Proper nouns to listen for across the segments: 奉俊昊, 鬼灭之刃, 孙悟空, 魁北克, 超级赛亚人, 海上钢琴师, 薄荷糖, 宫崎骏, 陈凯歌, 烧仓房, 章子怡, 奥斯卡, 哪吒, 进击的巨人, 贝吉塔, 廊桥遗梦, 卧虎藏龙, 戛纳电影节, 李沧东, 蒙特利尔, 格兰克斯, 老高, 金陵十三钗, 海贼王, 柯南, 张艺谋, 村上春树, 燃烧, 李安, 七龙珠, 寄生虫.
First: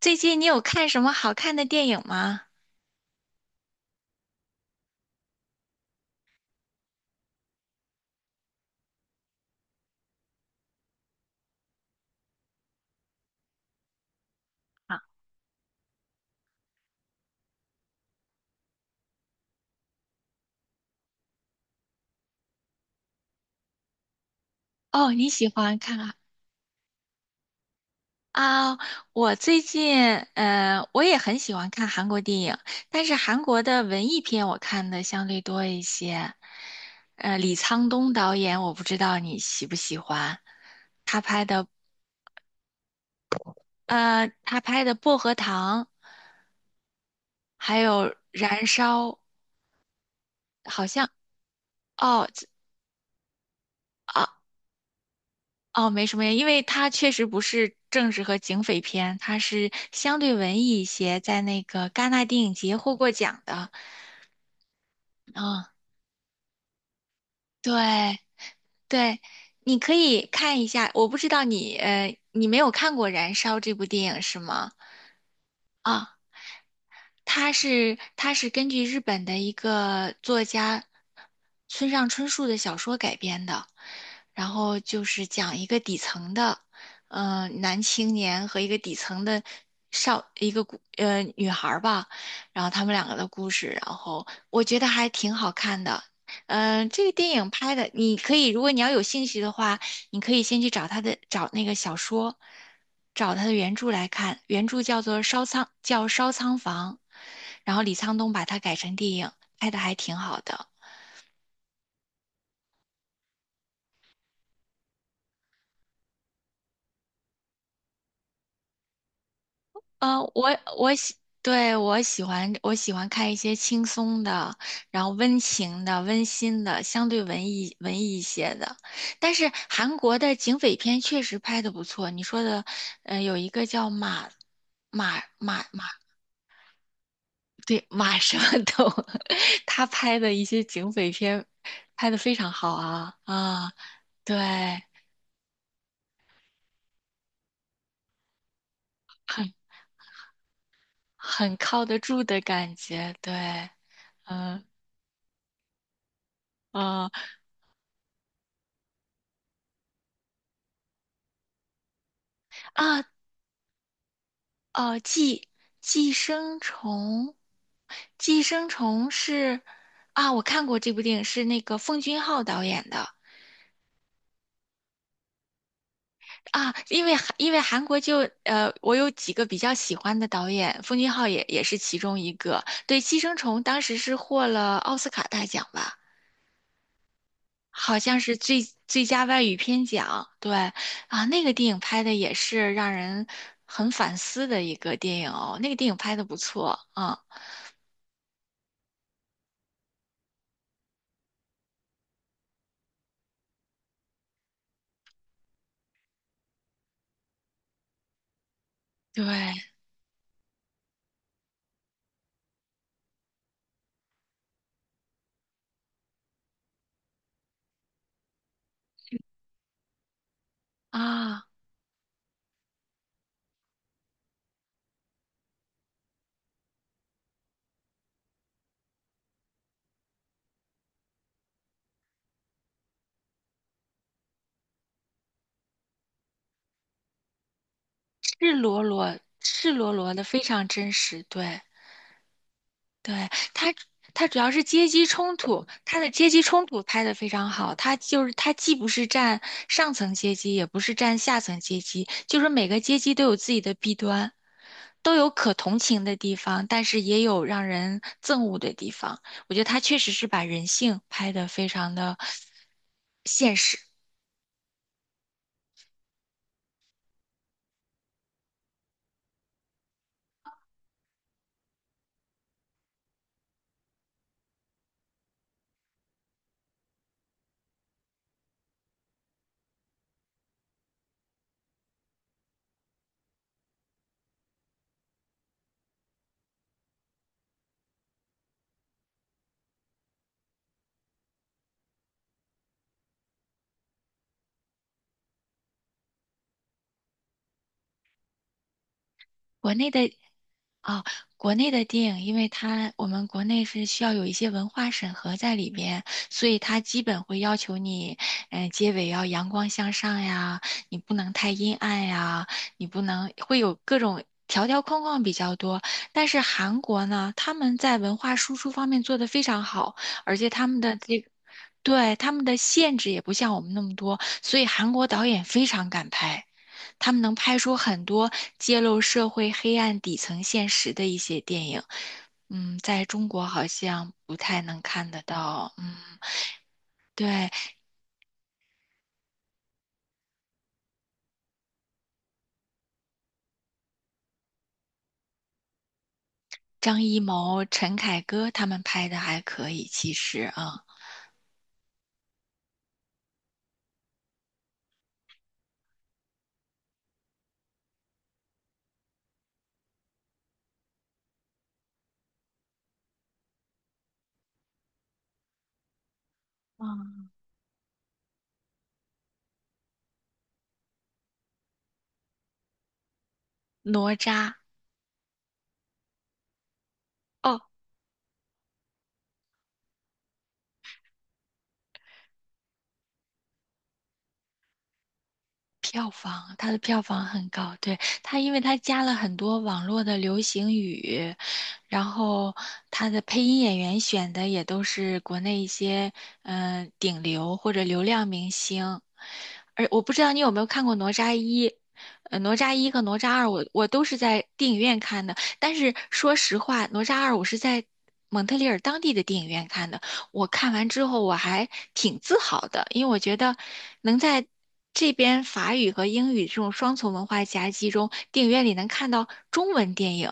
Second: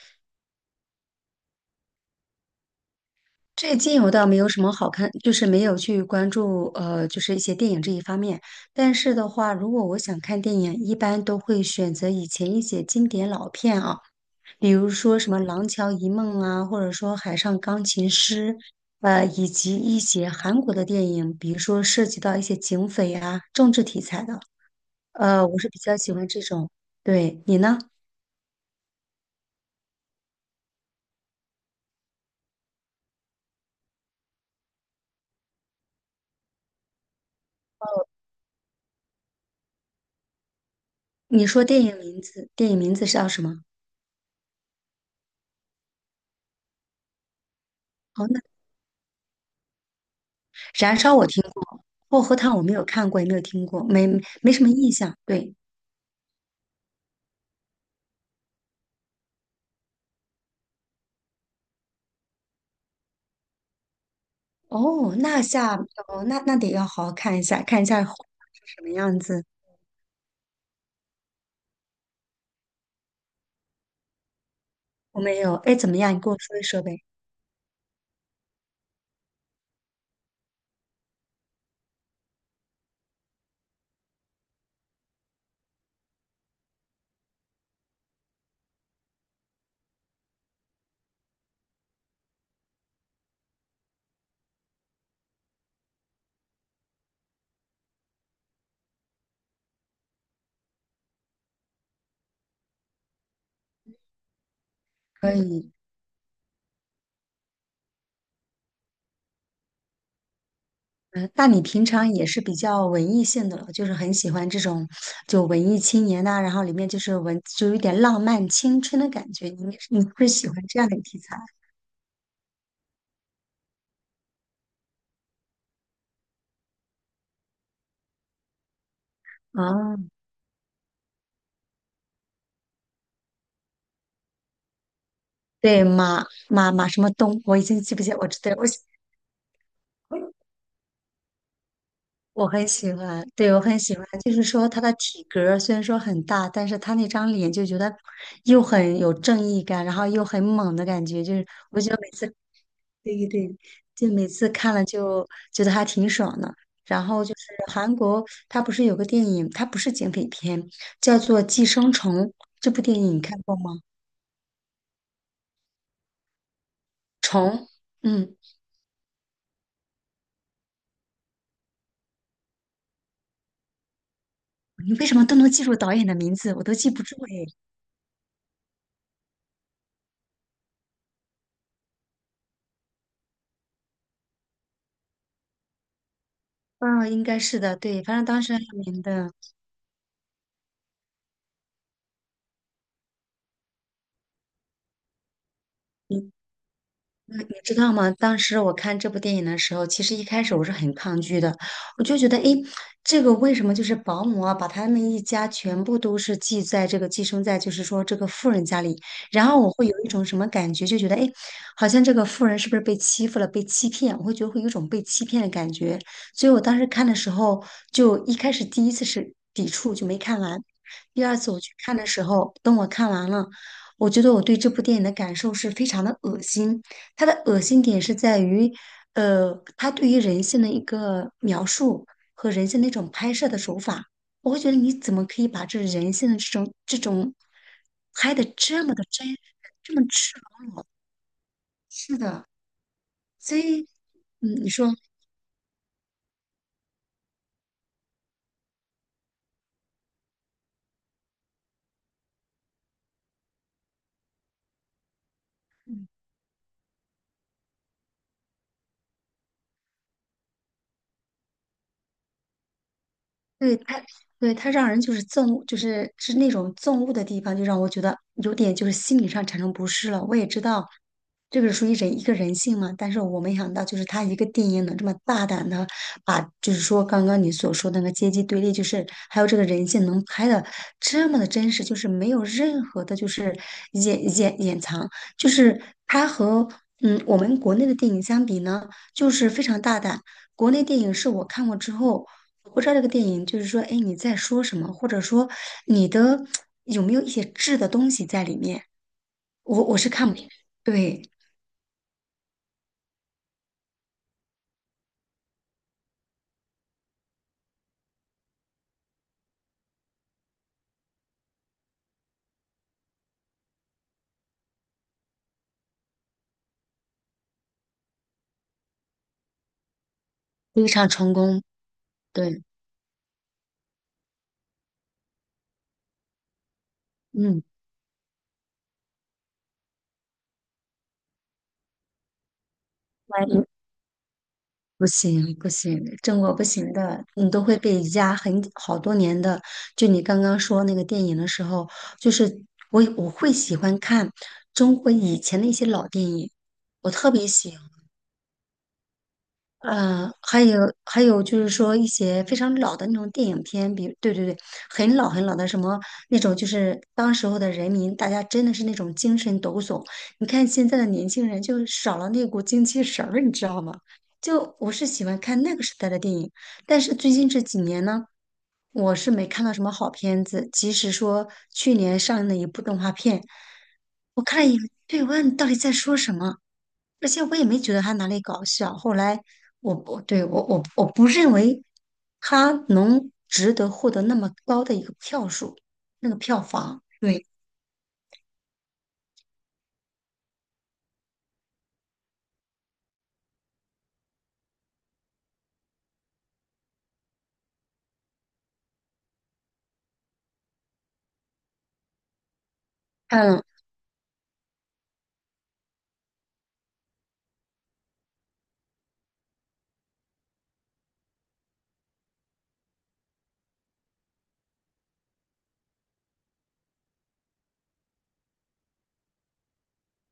最近你有看什么好看的电影吗？最近我倒没有什么好看，就是没有去关注就是一些电影这一方面。但是的话，如果我想看电影，一般都会选择以前一些经典老片啊，比如啊，说什么《廊桥遗梦》啊，或者说《海上钢琴师》，以及一些韩国的电影，比如说涉及到一些警匪啊、政治题材的，哦，你喜我是欢比较看喜啊？欢这种。对，你呢？啊，我最近，我也很喜欢看韩国电影，但是韩国的文艺片我看的相对多一些。李沧东导演，我不知道你喜不喜欢，他拍你说的，电影名字，电影名字是叫什么？他拍的《薄荷糖》，还有哦，那《燃烧》，好燃像，烧我听过，薄哦，荷糖我没有看过，也没有听过，没啊没什么印象。对，哦，没什么呀，因为它确实不是政治和警匪片，它是相对文艺一些，在那个戛纳电影节获过奖的。哦，那嗯，下哦，那得要好好看一下，看一下后对面是什么样对，子。你可以看一下。我不知道你没有看过《燃烧》这部电影是吗？我没有，哎，怎么样？啊。你跟我说一说呗。它是根据日本的一个作家村上春树的小说改编的，然后就是讲一个底层的，男青年和一个底层的少一个姑呃女孩儿吧，然后他们两个的故事，然后我觉得还挺好看的。嗯、这个电影拍的，你可以，如果你要有兴趣的话，你可以先去找他的，找那个小说，找他的原著来看。原著叫做可《烧仓》，以，叫《烧仓房》，然后李沧东把它改成电影，拍的还挺好的。嗯，那你平常也是比较文艺性的了，就是很喜欢这种就文艺青年呐、然后里面就是文，就有点浪漫青春的感觉。你呃，会喜欢我这样我的喜，题材对，我喜欢看一些轻松的，然后温情的、温馨的，相对文艺一些的。但是韩啊？国的警匪片确实拍的不错。你说的，有一个叫马马马对，马。马马马什么东，我已经对，记不起，马我知上道，我。懂。他拍的一些警匪片拍的非我常很好喜啊欢，对，我啊，很喜欢，就对，是说他的体格儿虽然说很大，但是他那张脸就觉得又很有正义很感，然后又很猛的感觉，就是很我靠觉得得每住次，的感觉，对对对，对，就每次嗯看了就觉得还挺爽的。然后嗯就是韩国，它不是有个电影，它不是警匪片，叫做《寄生虫》，这部电啊影你看过吗？哦，寄生虫，虫，嗯，寄生虫是啊，我看过这部电影，是那个奉俊昊导演的，你为什么都能记住导演的名字，我都啊，记不因为住韩因哎。为韩国就我有几个比较喜欢的导演，奉俊昊也是其中一个。对，《寄生虫》当时是获了奥斯卡大奖吧，嗯，应该是的，好对，反像正是当时最很有名最佳的。外语片奖。对啊，那个电影拍的也是让人很反思的一个电影哦，那个电影拍的不错啊，你知道吗？当时我看这部电影的时候，其实一开始我是很抗拒的，我就觉得，诶，这个为什么就是保姆啊，把他们一家全部都是寄在这个寄生在，就是说这个富人家里，对然后我会有一种什么感觉，就觉得，诶，好像这个富人是不是被欺负了，被欺骗？我会觉得会有一种被欺骗的感觉，所以我当时看的时候，就一开始第一次是抵触，就没看完。第二啊，次我去看的时候，等我看完了，我觉得我对这部电影的感受是非常的恶心。他的恶心点是在于，他对于人性的一个描述和人性的一种拍摄的手法，我会觉得你怎么可以把这人性的这种拍的赤裸这么的裸真实赤裸这么裸的非赤裸，常真实，对是的，对，所他，以，他主嗯，要是你阶说。级冲突，他的阶级冲突拍得非常好。他就是他既不是占上层阶级，也不是占下层阶级，就是每个阶级都有自己的弊端，都有可同情的地方，但是也有让人憎恶的地方。我觉得他确实是把人性拍得非常的现对实。他，对他让人就是憎恶，就是是那种憎恶的地方，就让我觉得有点就是心理上产生不适了。我也知道这个属于人一个人性嘛，但是我没想到就是他一个电影能这么大胆的把，就是说刚刚你所说的那个阶级对立，就是还有这个人性能拍的这么的真实，就是没有任何的就是掩藏，就是他和嗯我们国内的电影相比呢，就是非常大胆。国内电影是我看过之后，我不知道这个电影就是说，哎，你在说什么，或者说你的有没有一些质的东西在里面，国我内我是的看不明白哦，对，国内的电影，因为我们国内是需要有一些文化审核在里边，所以它基本会要求你，结尾要阳光向上呀，你不能太阴暗呀，你不能会有各种条条框框比较多。但是韩国呢，他们在文化输出方面做得非常好，而且他们非的常这个，成功，对，他们的对，限制也不像我们那么多，所以韩国导演非常敢拍。他们能拍嗯，出很多揭露社会黑暗底层现实的一些电影。嗯，在中国万好一像不太能不看得行不到。嗯，行，中国不行的，对，你都会被压很好多年的。就你刚刚说那个电影的时候，就是我会喜欢看中国以前的一些老电影，张我艺特别谋、喜欢。陈凯歌他们拍的还可以，其嗯，实还有啊，还有就是说一些非常老的那种电影片，比如对对对，很老很老的什么那种，就是当时候的人民，大家真的是那种精神抖擞。你看现在的年轻人就少了那股精气神儿，你知道吗？就我是喜欢看那个时代的电影，但是嗯，最近这几年呢，我是没看到什么好片子。即使说去年上映的一部动画片，哪我吒。看了一眼，对，我问你到底在说什么？而且我哦，也没觉得他哪里搞笑。后来我我对我我我不认为他能值得获得那么高的一个票数，票那个房，票它的票房。房对，很高，对，因为它加了很多网络的流行语，然后它的配音演员选的也都是国内一些顶流或者流量明星，而我不知道你有没有看过《哪吒一》，《哪吒一》和《哪吒二》嗯，我都是在电影院看的，但是说实话，《哪吒二》我是在蒙特利尔当地的电影院看的。我看完之后我还挺自豪的，因为我觉得能在这边法语和英语这种双重文化夹击中，电影院里能看到中文电影，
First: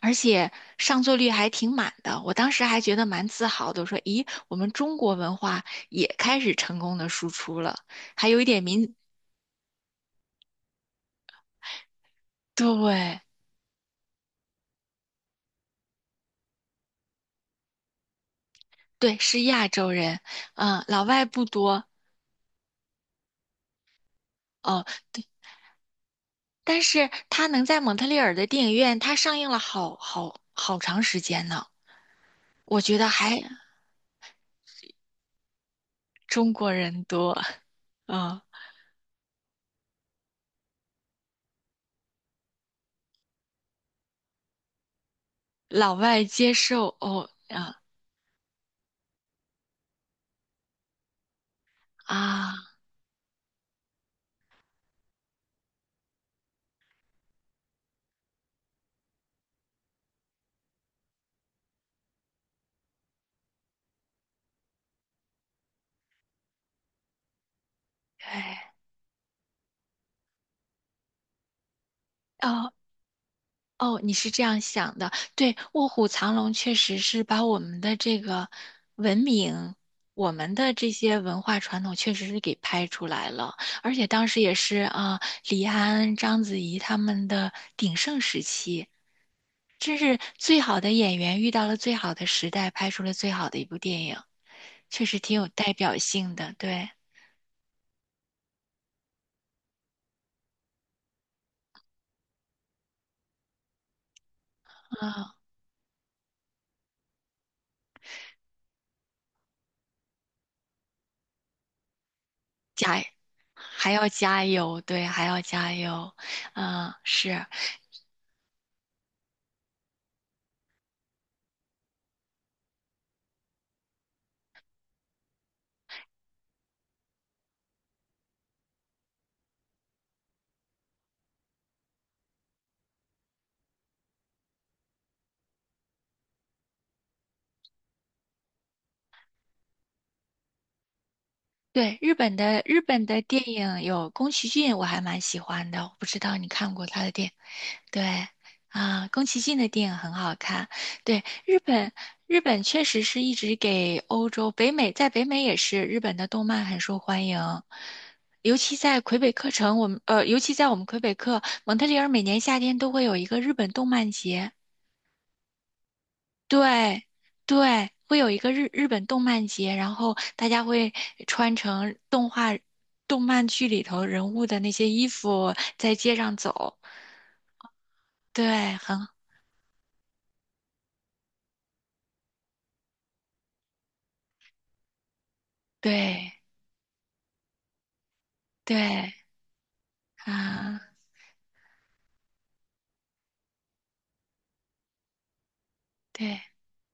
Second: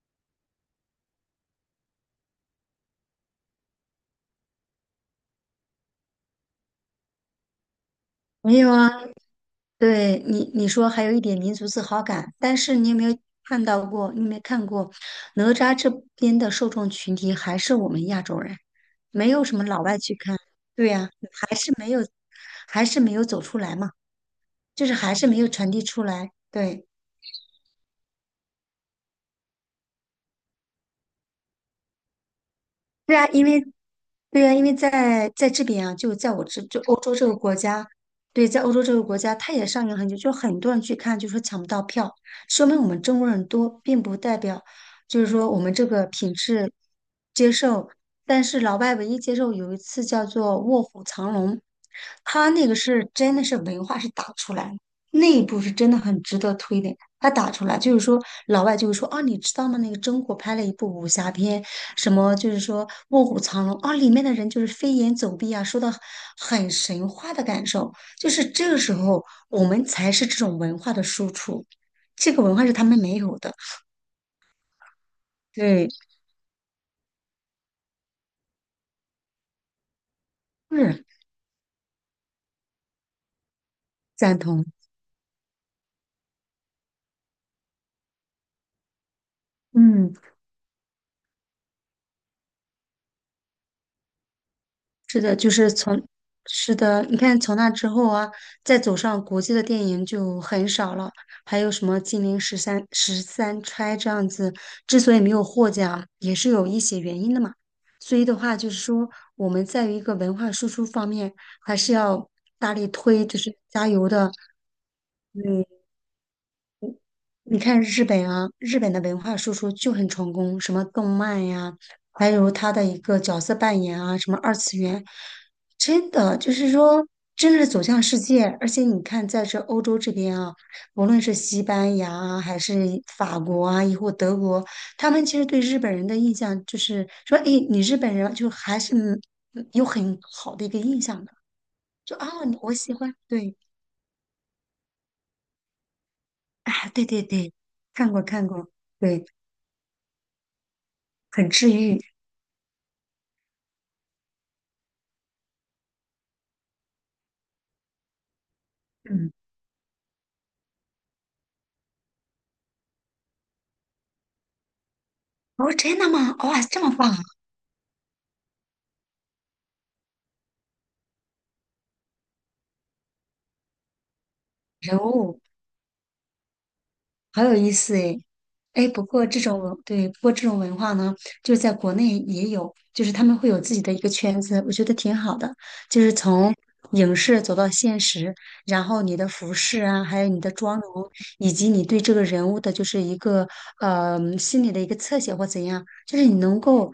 而且上座率还挺满的。我当时还觉得蛮自豪的，我说：“咦，我们中国文化也开始成功的输出了，还有一没点有啊。民，对你说还有一点民族自豪感，但是你有没有对看到过？你有没有看过哪吒这边的受众群体还是我们亚洲人，对，没是有什么亚老洲外去人，看。嗯，对老呀，外不还是多。”没有，还是没有走出来嘛，哦，就是还对，是没有传递出来。但对。是他能在蒙特利尔的电影院，他上映了好好好长时间呢。我觉得对啊，还因为对啊，因为在这边啊，就在我中这国就欧人洲这个多国家，啊，对，在欧洲这个国家，它也上映很久，就很多人去看，就说抢不到票，说明我们中国人多，并不代表就是说我们这老个外品接质受哦接啊受。但是老外唯一接受有一次叫做《卧虎藏龙》，他啊，那个是真的是文化是打出来的，那一部是真的很值得推的。他打出来就是说，老外就会说啊，你知道吗？那个中国拍了一部武侠片。什么就是说《卧虎藏龙》啊，里面的人就是飞檐走壁啊，说的很神话的感受，就对是这个时候我们才是这种文化的输出，这个文化哦是他们没有的。哦，你是这样想的，对，卧对，虎藏龙确实是把我们的这个文明，我们的这是些文化传统确实是给拍出来了，而且当赞时也同。是啊，李安、章子怡他们的鼎盛时期，真嗯。是最好的演员遇到了最好的时代，拍出了最好的一部电影，确实是的，挺有就代是表从，性的，是对。的，你看从那之后啊，再走上国际的电影就很少了，还有什么《金陵十三钗》这样子，之所以没啊，有获奖，也是有一些原因的嘛。所以的话，就是说我们在于一个文化输出方面，还是要大力加，推，就是加还要油的。加油，对，还要嗯，加油，啊，是，你看日本啊，日本的文化输出就很成功，什么动漫呀，还有他的一个角色扮演啊，什么二次元，真的就是说，真的是走向世界。而且你看，在这欧洲这边啊，无论是西班牙啊，还是法国啊，亦或德国，他们其实对日本人的印象就是说，哎，你日本人就还是嗯有很好的一个印象的，对，日就啊，本的我日喜本欢，的电对，影有宫崎骏，我还蛮喜欢的，我不知道你看过啊，他对的对电影，对，看过对，看过，啊，对，宫崎骏的电影很好看，对，很日治本愈，日本确实是一直给欧洲、北美，在北美也是日本的动漫很受欢迎，尤其在魁北嗯。克城，我们尤其在我们魁北克，蒙特利尔每年夏天都会有一个日本动漫节。哦，真的吗？哦哇、这么对棒啊对，会有一个日本动漫节，然后大家会穿成动画、动漫剧里头人物的那些人衣物服，在街上走。好有意思诶。对，哎，不很过这种文，对，不过这种文化呢，就是在国内也有，就是他们会有自己的一个圈子，我觉得挺好的。就是对从影视走到现实，然后对你的服饰啊，还有你的妆啊，容，以及你对这个人物的，就是一个心理的一个侧写或怎样，就是你对能够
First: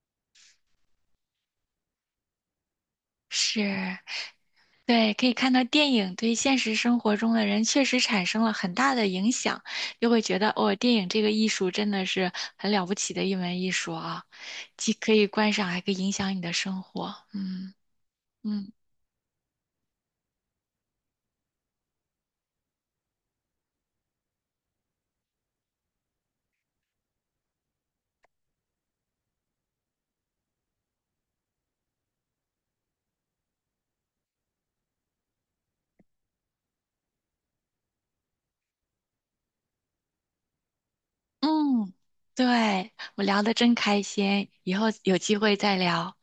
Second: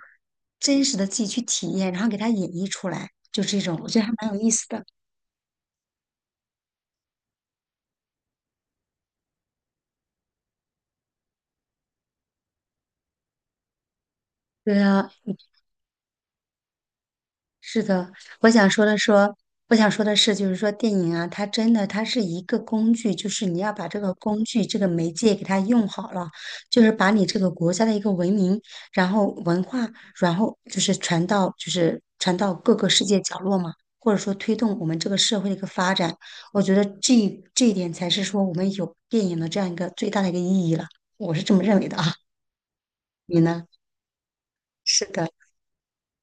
真实的自己去体验，然后给它演绎出来，就这种，我是，觉得还蛮有意思的。对，可以看到电影对现实生活中的人确实产生了很大的影响，又会觉得哦，电影这个艺术真的是很了不起的一门艺术啊，对既啊，可以观赏，还可以影响你的生活。嗯是的，我想嗯。说的说，我想说的是，就是说电影啊，它真的它是一个工具，就是你要把这个工具这个媒介给它用好了，就是把你这个国家的一个文明，然后文化，然后就是传到各个世界角落嘛，或者说推动我们这个社会的一个发展，我觉得这一点才是说我们有电影的这样一个最大的一个意义了，我是这么认为嗯，的啊，对，我你聊得呢？真开心，以后是有的，机会再聊。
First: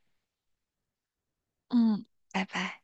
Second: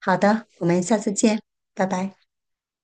好的，我们下次见，拜嗯，拜。拜拜。